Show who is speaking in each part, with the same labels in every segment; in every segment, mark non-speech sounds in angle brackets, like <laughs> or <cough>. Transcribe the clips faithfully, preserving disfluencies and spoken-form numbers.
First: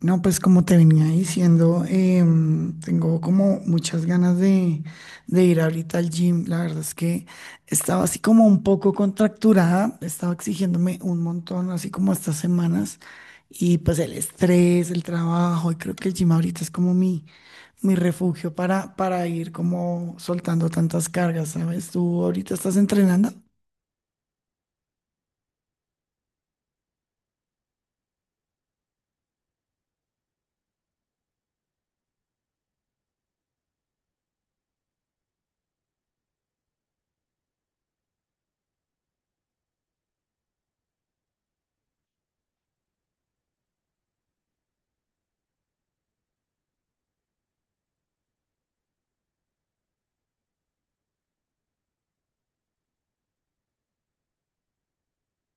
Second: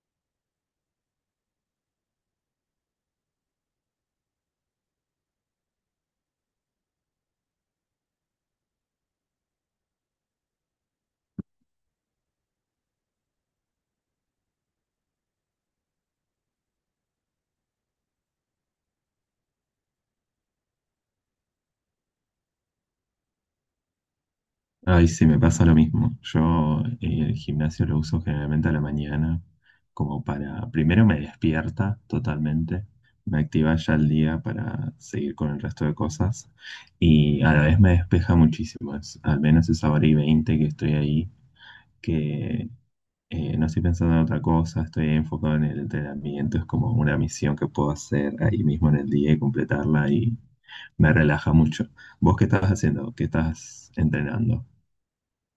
Speaker 1: No, pues como te venía diciendo, em, tengo como muchas ganas de, de ir ahorita al gym. La verdad es que estaba así como un poco contracturada, estaba exigiéndome un montón, así como estas semanas. Y pues el estrés, el trabajo, y creo que el gym ahorita es como mi, mi refugio para, para ir como soltando tantas cargas, ¿sabes? ¿Tú ahorita estás entrenando?
Speaker 2: Ay, sí, me pasa lo mismo. Yo eh, el gimnasio lo uso generalmente a la mañana, como para, primero me despierta totalmente, me activa ya el día para seguir con el resto de cosas y a la vez me despeja muchísimo, es- al menos esa hora y veinte que estoy ahí, que eh, no estoy pensando en otra cosa, estoy enfocado en el entrenamiento, es como una misión que puedo hacer ahí mismo en el día y completarla y me relaja mucho. ¿Vos qué estás haciendo? ¿Qué estás entrenando?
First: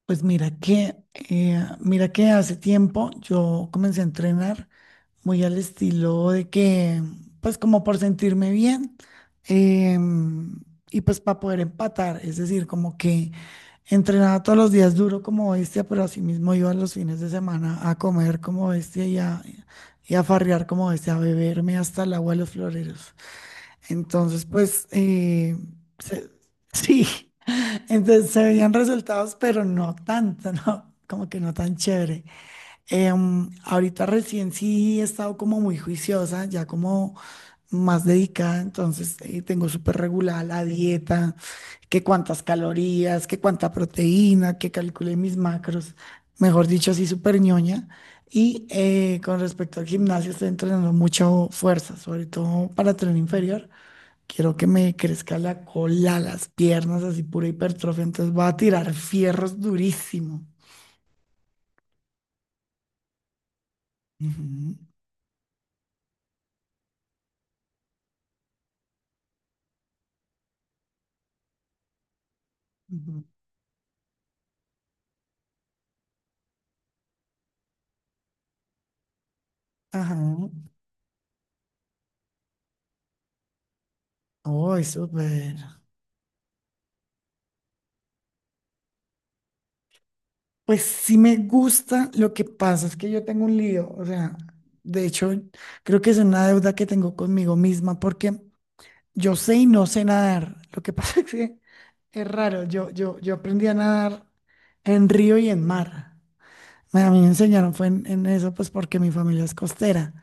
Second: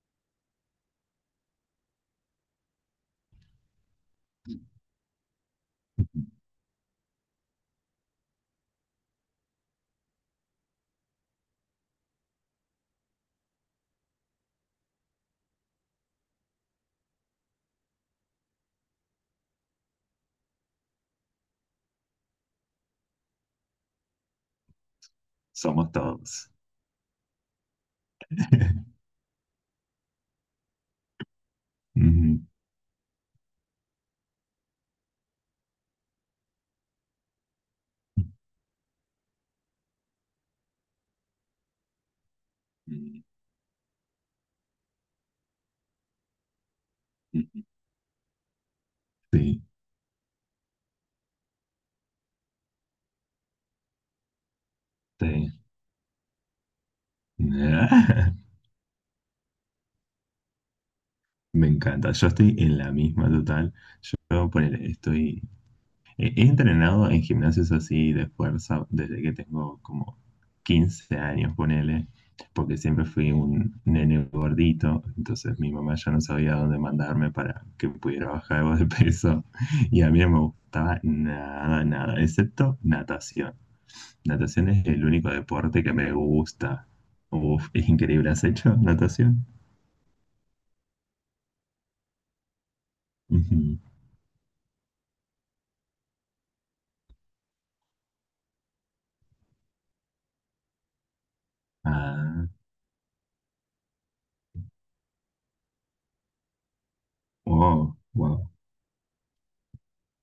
Speaker 1: Pues mira que, eh, mira que hace tiempo yo comencé a entrenar muy al estilo de que, pues como por sentirme bien, em, y pues para poder empatar, es decir, como que entrenaba todos los días duro como bestia, pero asimismo iba los fines de semana a comer como bestia y a, y a farrear como bestia, a beberme hasta el agua de los floreros. Entonces, pues eh,
Speaker 2: Somos
Speaker 1: se-
Speaker 2: todos.
Speaker 1: <laughs> sí, entonces se veían
Speaker 2: <laughs>
Speaker 1: resultados, pero no tanto, ¿no? Como que no tan chévere.
Speaker 2: Ujú.
Speaker 1: Em, ahorita recién sí he estado como muy juiciosa, ya como más dedicada, entonces eh, tengo súper regulada la dieta, que cuántas calorías, que cuánta proteína, que calculé mis macros, mejor dicho, así súper ñoña. Y eh, con
Speaker 2: Sí,
Speaker 1: respecto al gimnasio, estoy entrenando mucho fuerza, sobre todo para tren inferior. Quiero que me crezca
Speaker 2: sí.
Speaker 1: la cola, las piernas, así pura hipertrofia, entonces voy
Speaker 2: <laughs> Ah,
Speaker 1: a tirar fierros durísimo.
Speaker 2: me encanta. Yo estoy en la misma total. Yo
Speaker 1: Ujú,
Speaker 2: ponele, estoy. He he entrenado en gimnasios así de fuerza desde que tengo como quince años, ponele. Porque siempre
Speaker 1: ujú.
Speaker 2: fui un nene gordito. Entonces mi mamá ya no sabía dónde mandarme para que pudiera bajar algo de peso. <laughs> Y a
Speaker 1: Ajá.
Speaker 2: mí no me gustaba nada, nada, excepto natación. Natación
Speaker 1: Uy,
Speaker 2: es el único
Speaker 1: súper.
Speaker 2: deporte que me gusta. Uf, es increíble, ¿has hecho natación?
Speaker 1: Pues sí me gusta, lo que pasa es que yo tengo un
Speaker 2: Ujú.
Speaker 1: lío, o sea, de hecho, creo que es una deuda que tengo conmigo misma porque yo sé y no sé nadar. Lo que pasa <laughs> es que es
Speaker 2: Ah,
Speaker 1: raro, yo, yo, yo aprendí a nadar en río y en mar. Me- A mí me enseñaron fue
Speaker 2: wow,
Speaker 1: en, en
Speaker 2: wow,
Speaker 1: eso, pues porque mi familia es costera.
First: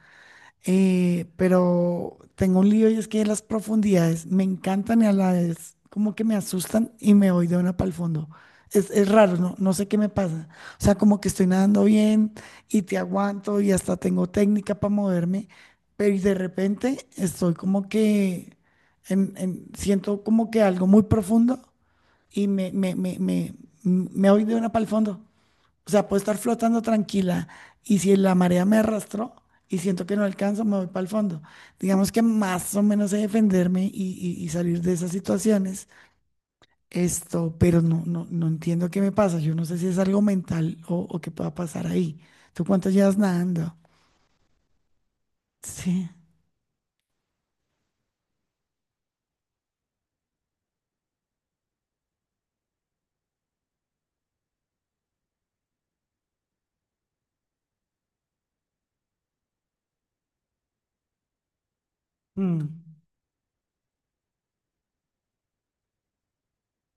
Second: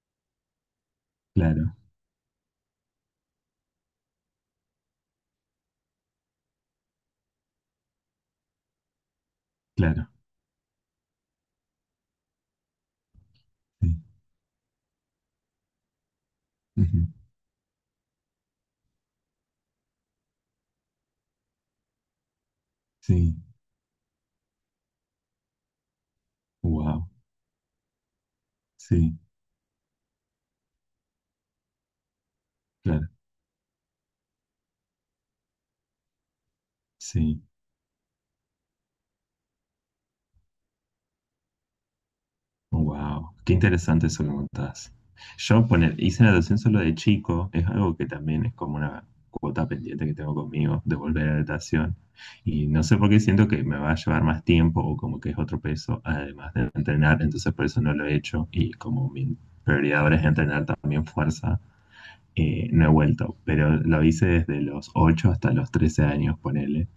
Speaker 1: eh,
Speaker 2: claro,
Speaker 1: Pero tengo un lío y es que las profundidades me encantan y a la vez como que me asustan y me voy de una para el fondo. Es, es raro, no, no sé qué
Speaker 2: claro,
Speaker 1: me pasa. O sea, como que estoy nadando bien y te aguanto y
Speaker 2: sí,
Speaker 1: hasta tengo técnica para moverme, pero y de repente
Speaker 2: ujú,
Speaker 1: estoy como que en- en- siento como que algo muy profundo y me, me, me,
Speaker 2: sí,
Speaker 1: me, me voy de una para el fondo. O sea, puedo estar flotando
Speaker 2: wow,
Speaker 1: tranquila y si la marea me
Speaker 2: sí,
Speaker 1: arrastró y siento que no alcanzo, me voy para el fondo. Digamos que más o
Speaker 2: claro,
Speaker 1: menos sé defenderme y, y- y salir de esas situaciones.
Speaker 2: sí.
Speaker 1: Esto, pero no, no, no entiendo qué me pasa. Yo no sé si es algo mental o, o qué pueda pasar ahí. ¿Tú cuánto llevas
Speaker 2: Wow, qué
Speaker 1: nadando?
Speaker 2: interesante eso que contás. Yo poner,
Speaker 1: Sí.
Speaker 2: hice natación solo de chico, es algo que también es como una cuota pendiente que tengo conmigo de volver a la natación. Y no sé por qué siento que me va a llevar más tiempo o como que es otro peso, además de entrenar, entonces por eso no lo he hecho. Y como mi prioridad ahora es entrenar también fuerza,
Speaker 1: Mm.
Speaker 2: eh, no he vuelto. Pero lo hice desde los ocho hasta los trece años, ponele.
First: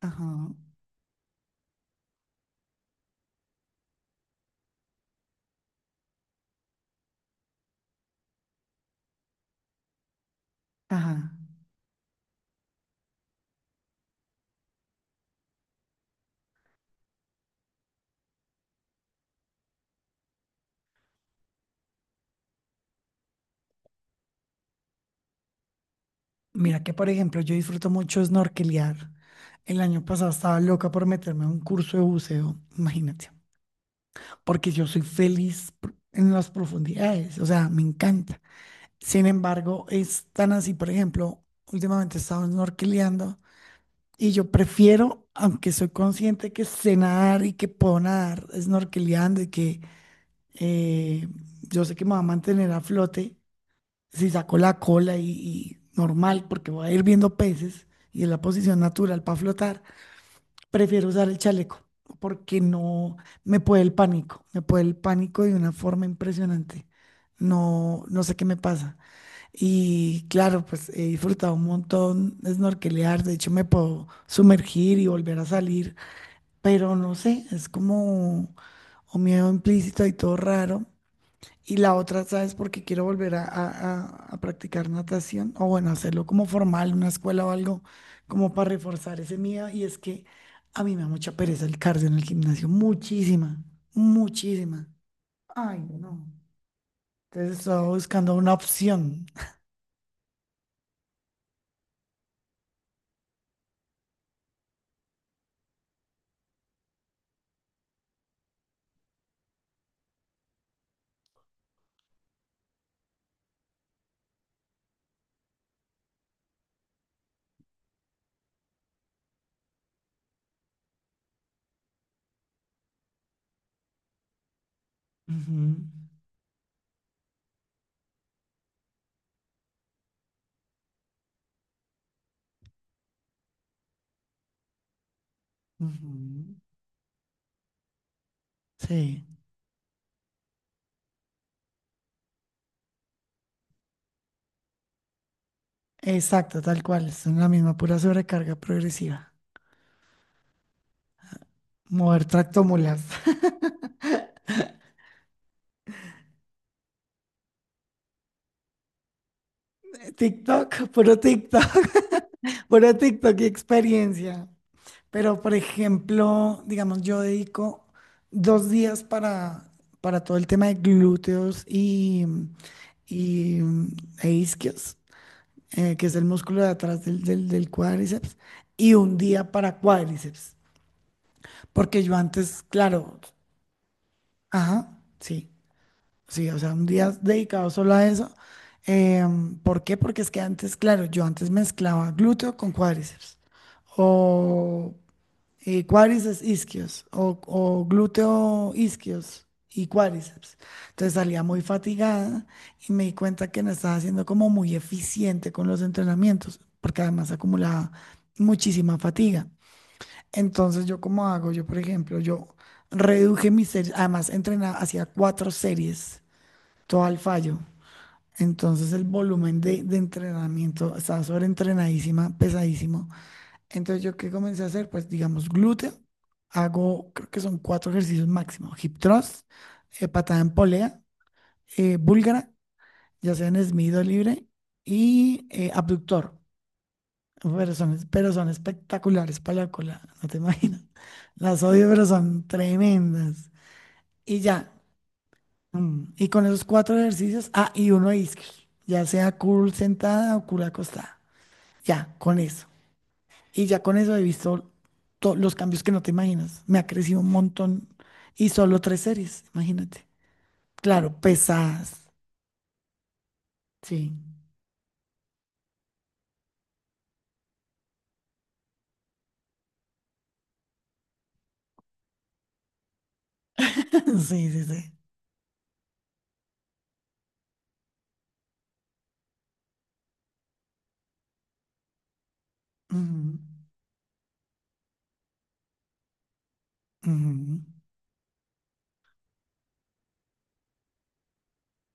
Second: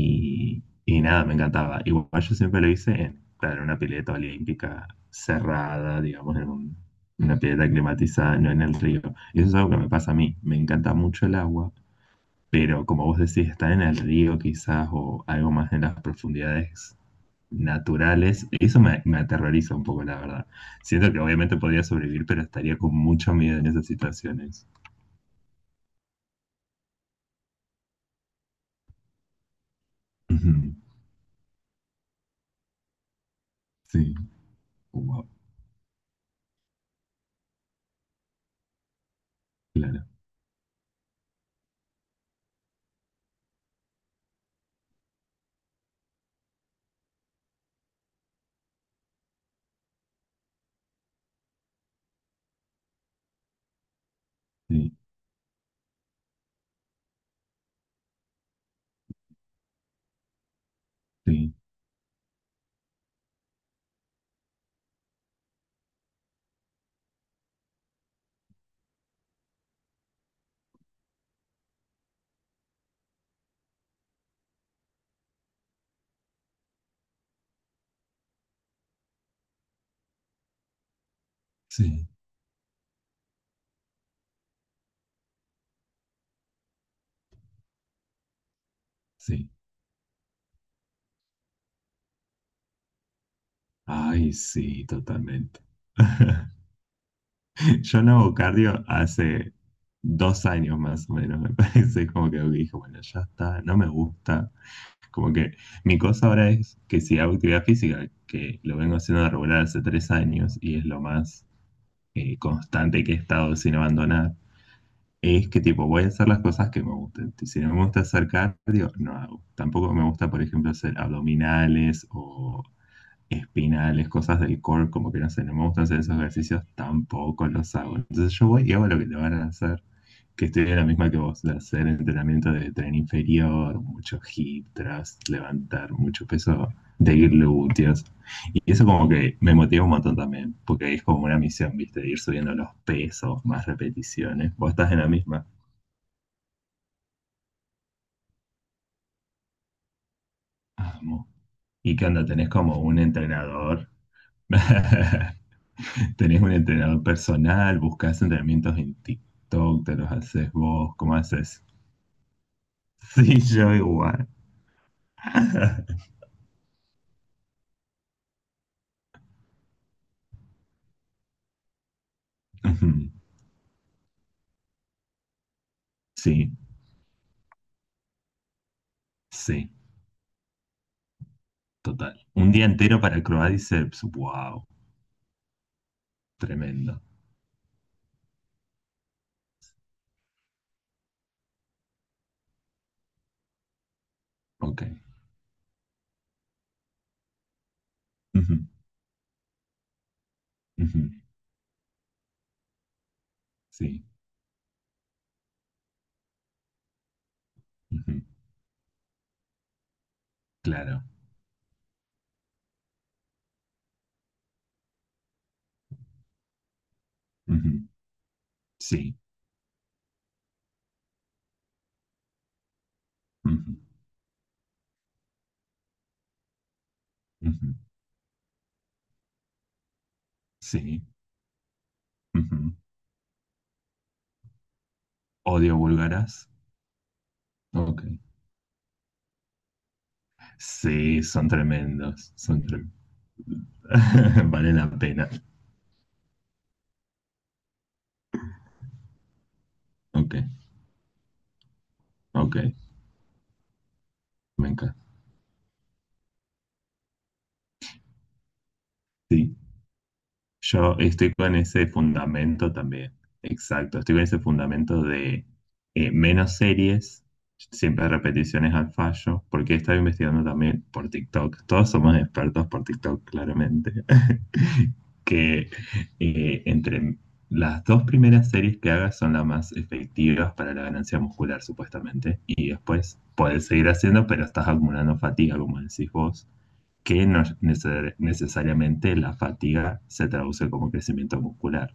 Speaker 1: Ajá,
Speaker 2: y nada, me encantaba. Igual yo siempre lo hice en, claro, en una pileta olímpica cerrada, digamos, en un- una pileta climatizada, no en el río. Y eso es algo que me pasa a mí. Me encanta mucho
Speaker 1: ajá.
Speaker 2: el agua, pero como vos decís, estar en el río quizás o algo más en las profundidades naturales, eso me, me aterroriza un poco, la verdad. Siento que obviamente podría sobrevivir, pero estaría con mucho miedo en esas situaciones.
Speaker 1: Mira que, por ejemplo, yo disfruto mucho snorkelear. El año pasado estaba
Speaker 2: Ujú.
Speaker 1: loca por meterme a un curso de buceo, imagínate.
Speaker 2: Sí,
Speaker 1: Porque yo soy
Speaker 2: wow,
Speaker 1: feliz pr- en las profundidades, o sea, me encanta. Sin embargo,
Speaker 2: claro,
Speaker 1: es tan así, por ejemplo, últimamente he estado snorkeleando y yo prefiero, aunque soy consciente que sé nadar y que puedo nadar snorkeleando y que eh, yo sé que me va a mantener a flote, si saco la
Speaker 2: sí,
Speaker 1: cola y, y normal, porque voy a ir viendo peces y es la posición natural para flotar, prefiero usar el
Speaker 2: sí,
Speaker 1: chaleco porque no me puede el pánico, me puede el pánico de una forma impresionante. No, no sé qué me pasa. Y claro, pues he disfrutado un montón de snorkelear, de hecho me puedo sumergir y volver a salir, pero no sé, es como un miedo implícito y todo raro. Y la
Speaker 2: sí,
Speaker 1: otra, ¿sabes? Porque quiero volver a, a- a- a practicar natación, o bueno, hacerlo como formal, una escuela o algo, como para reforzar ese
Speaker 2: sí.
Speaker 1: miedo. Y es que a mí me da mucha pereza el cardio en el gimnasio, muchísima,
Speaker 2: Ay, sí,
Speaker 1: muchísima.
Speaker 2: totalmente.
Speaker 1: Ay, no.
Speaker 2: <laughs>
Speaker 1: Entonces estaba
Speaker 2: Yo no
Speaker 1: buscando
Speaker 2: hago
Speaker 1: una
Speaker 2: cardio
Speaker 1: opción.
Speaker 2: hace dos años más o menos, me <laughs> parece, como que dije, bueno, ya está, no me gusta. Como que mi cosa ahora es que si hago actividad física, que lo vengo haciendo de regular hace tres años y es lo más eh, constante que he estado sin abandonar, es que tipo voy a hacer las cosas que me gusten. Si no me gusta hacer cardio, no hago. Tampoco me gusta, por ejemplo, hacer abdominales o espinales, cosas del core, como que no sé, no
Speaker 1: Ujú,
Speaker 2: me gustan hacer esos ejercicios, tampoco los hago. Entonces yo voy y hago lo que te van a hacer, que estoy en la misma que vos, de hacer entrenamiento de tren inferior, mucho hip thrust, levantar mucho
Speaker 1: ujú.
Speaker 2: peso de glúteos. Y eso como
Speaker 1: Sí,
Speaker 2: que me motiva un montón también, porque ahí es como una misión, ¿viste? Ir subiendo los pesos, más repeticiones. Vos estás en la misma.
Speaker 1: exacto, tal cual. Son la misma pura sobrecarga progresiva.
Speaker 2: Amo. ¿Y qué
Speaker 1: Mover
Speaker 2: onda? ¿Tenés como un
Speaker 1: tractomulas.
Speaker 2: entrenador? <laughs> ¿Tenés un entrenador personal? ¿Buscás entrenamientos en TikTok? ¿Te los
Speaker 1: <laughs>
Speaker 2: haces
Speaker 1: TikTok,
Speaker 2: vos? ¿Cómo
Speaker 1: puro
Speaker 2: haces?
Speaker 1: TikTok, <laughs> puro
Speaker 2: <laughs>
Speaker 1: TikTok
Speaker 2: Sí,
Speaker 1: y
Speaker 2: yo igual.
Speaker 1: experiencia. Pero, por
Speaker 2: <laughs>
Speaker 1: ejemplo, digamos, yo dedico dos días para, para todo el tema de glúteos y,
Speaker 2: Ujú.
Speaker 1: y, mm, e isquios, eh, que es el
Speaker 2: Sí,
Speaker 1: músculo de atrás del, del, del cuádriceps, y un día
Speaker 2: sí,
Speaker 1: para cuádriceps. Porque yo
Speaker 2: total. Un
Speaker 1: antes,
Speaker 2: día entero
Speaker 1: claro,
Speaker 2: para Croadiceps. Wow,
Speaker 1: ajá, sí, sí, o sea, un
Speaker 2: tremendo.
Speaker 1: día dedicado solo a eso. Em, ¿por qué? Porque es que antes, claro, yo antes mezclaba glúteo con cuádriceps.
Speaker 2: Ok.
Speaker 1: O eh, cuádriceps isquios o, o
Speaker 2: Ujú,
Speaker 1: glúteo isquios y cuádriceps. Entonces
Speaker 2: ujú,
Speaker 1: salía muy fatigada y me di cuenta que no estaba
Speaker 2: sí.
Speaker 1: haciendo como muy eficiente con los entrenamientos, porque además acumulaba
Speaker 2: Ujú.
Speaker 1: muchísima fatiga. Entonces yo
Speaker 2: Claro.
Speaker 1: como hago, yo por ejemplo, yo reduje mis series, además entrenaba, hacía cuatro series, todo al fallo.
Speaker 2: Ujú.
Speaker 1: Entonces el
Speaker 2: Sí.
Speaker 1: volumen de, de entrenamiento estaba sobreentrenadísima, pesadísimo.
Speaker 2: Ujú.
Speaker 1: Entonces, ¿yo qué comencé a hacer? Pues, digamos, glúteo. Hago, creo que son
Speaker 2: Ujú.
Speaker 1: cuatro ejercicios máximo. Hip thrust, eh, patada en polea,
Speaker 2: Sí.
Speaker 1: eh, búlgara,
Speaker 2: Ujú.
Speaker 1: ya sea en Smith o libre, y eh,
Speaker 2: Odio
Speaker 1: abductor.
Speaker 2: búlgaras.
Speaker 1: Pero son,
Speaker 2: Ok.
Speaker 1: pero son espectaculares para la cola, no te <laughs> imaginas.
Speaker 2: Sí, son
Speaker 1: Las odio, pero
Speaker 2: tremendos.
Speaker 1: son
Speaker 2: Son tremendos.
Speaker 1: tremendas. Y
Speaker 2: <laughs>
Speaker 1: ya.
Speaker 2: Vale la pena.
Speaker 1: mm, Y con esos cuatro ejercicios, ah, y uno de isquios, ya sea curl sentada
Speaker 2: Ok.
Speaker 1: o curl acostada. Ya, con
Speaker 2: Ok.
Speaker 1: eso. Y ya con eso he visto
Speaker 2: Me encanta.
Speaker 1: todos los cambios que no te imaginas. Me ha crecido un montón y solo tres series,
Speaker 2: Sí.
Speaker 1: imagínate.
Speaker 2: Yo
Speaker 1: Claro,
Speaker 2: estoy con ese
Speaker 1: pesadas.
Speaker 2: fundamento también. Exacto,
Speaker 1: Sí.
Speaker 2: estoy con ese fundamento de eh, menos series, siempre repeticiones al fallo, porque he estado investigando también por TikTok. Todos somos expertos por TikTok, claramente.
Speaker 1: <laughs> Sí, sí, sí.
Speaker 2: <laughs> Que eh, entre las dos primeras series que hagas son las más efectivas para la ganancia muscular, supuestamente. Y después
Speaker 1: Ujú,
Speaker 2: puedes seguir haciendo, pero estás acumulando fatiga, como decís vos que no
Speaker 1: ujú.
Speaker 2: neces- necesariamente la fatiga se traduce como crecimiento muscular.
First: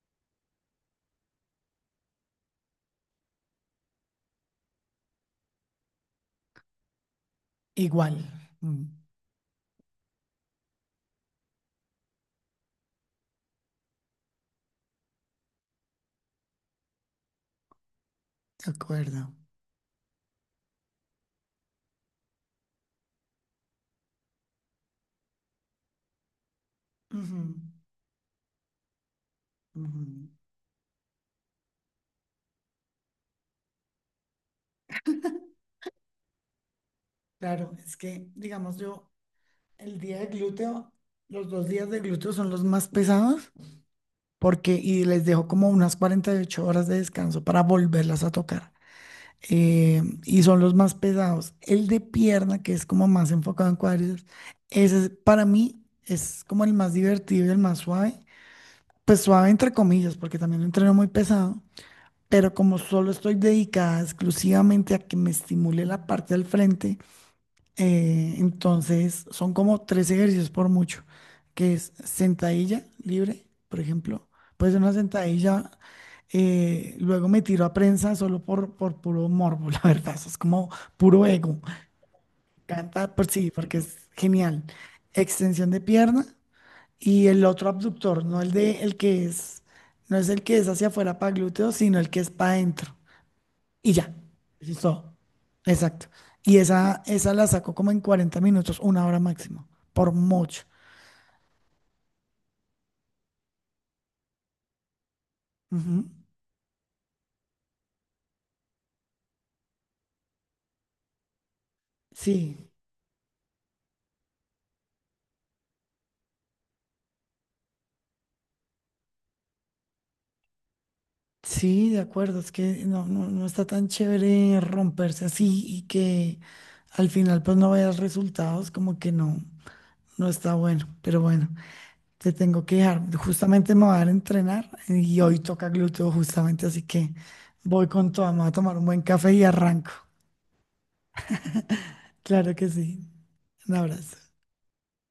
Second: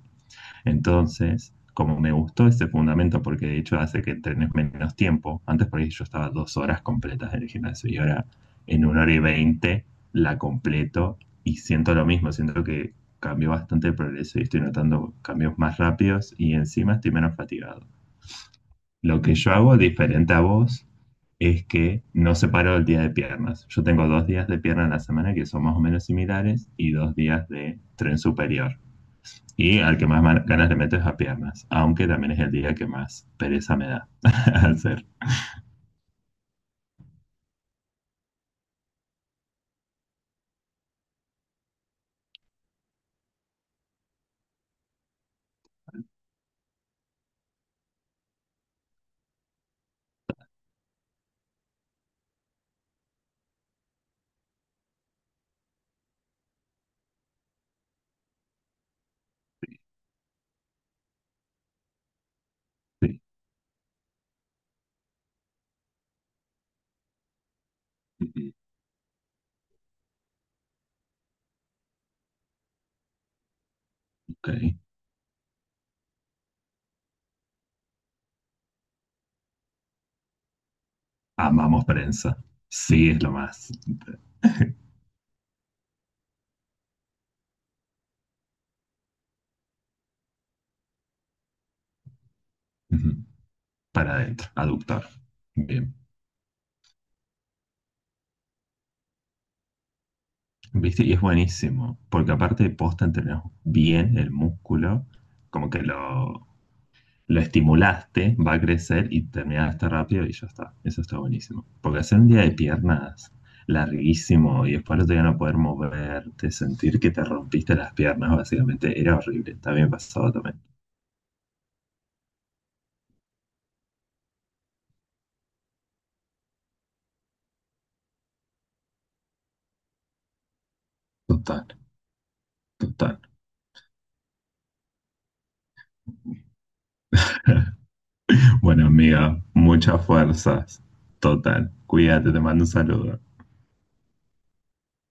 Speaker 2: Entonces, como me gustó ese fundamento, porque de hecho hace que entrenes menos tiempo, antes por ahí yo estaba dos horas completas en el gimnasio y
Speaker 1: Igual.
Speaker 2: ahora
Speaker 1: mm,
Speaker 2: en una hora y veinte la completo y siento lo mismo, siento que cambió bastante el progreso y estoy notando cambios más rápidos y encima estoy menos fatigado.
Speaker 1: De
Speaker 2: Lo
Speaker 1: acuerdo.
Speaker 2: que yo hago diferente a vos es que no separo el día de piernas. Yo tengo dos días de pierna en la semana que son más o menos similares y dos
Speaker 1: Ujú,
Speaker 2: días de tren superior. Y al
Speaker 1: ujú.
Speaker 2: que más man- ganas le meto es a piernas, aunque también es el día que más pereza me da <laughs> hacer.
Speaker 1: Claro, es que, digamos, yo el día de glúteo, los dos días de glúteo son los más pesados porque y les dejo como unas cuarenta y ocho horas de descanso para volverlas a tocar. Eh, y son los más pesados. El de pierna, que es como más enfocado en cuádriceps, ese es- para mí es como el más divertido y el más suave. Pues suave entre comillas, porque también lo entreno muy pesado, pero como solo
Speaker 2: Sí,
Speaker 1: estoy dedicada exclusivamente a que me estimule la parte del frente, eh, entonces, son como tres ejercicios por mucho, que es sentadilla libre, por ejemplo.
Speaker 2: ok.
Speaker 1: Puede ser una sentadilla, eh, luego me tiro a prensa solo por, por puro morbo, <laughs> la verdad, eso es como puro ego.
Speaker 2: Amamos prensa. Sí,
Speaker 1: Canta
Speaker 2: es
Speaker 1: por
Speaker 2: lo
Speaker 1: sí,
Speaker 2: más.
Speaker 1: porque es genial. Extensión de pierna y el otro abductor, no el de el que es, no es el que es hacia afuera para glúteos, sino el que es para adentro
Speaker 2: Ujú.
Speaker 1: y ya.
Speaker 2: Para adentro,
Speaker 1: Eso es
Speaker 2: aductor.
Speaker 1: todo.
Speaker 2: Bien.
Speaker 1: Exacto. Y esa, esa la saco como en cuarenta minutos, una hora máximo, por mucho.
Speaker 2: ¿Viste? Y es buenísimo, porque aparte de posta entrenas bien el músculo, como que
Speaker 1: Ujú.
Speaker 2: lo, lo estimulaste, va a crecer y terminaste rápido y ya está. Eso está buenísimo. Porque hacer un día de
Speaker 1: Sí,
Speaker 2: piernas larguísimo y después no te van a poder moverte, sentir que te rompiste las piernas, básicamente, era horrible. También pasaba también.
Speaker 1: sí, de acuerdo. Es que no, no, no está tan chévere romperse así y que al final pues no veas resultados, como que no, no está bueno. Pero bueno,
Speaker 2: Total,
Speaker 1: te tengo que dejar.
Speaker 2: total.
Speaker 1: Justamente me voy a dar a entrenar y hoy toca glúteo justamente, así que
Speaker 2: <laughs>
Speaker 1: voy con todo. Me voy a tomar un
Speaker 2: Bueno,
Speaker 1: buen café
Speaker 2: amiga,
Speaker 1: y arranco.
Speaker 2: muchas fuerzas. Total. Cuídate, te
Speaker 1: Claro
Speaker 2: mando un
Speaker 1: que sí.
Speaker 2: saludo.
Speaker 1: Un abrazo.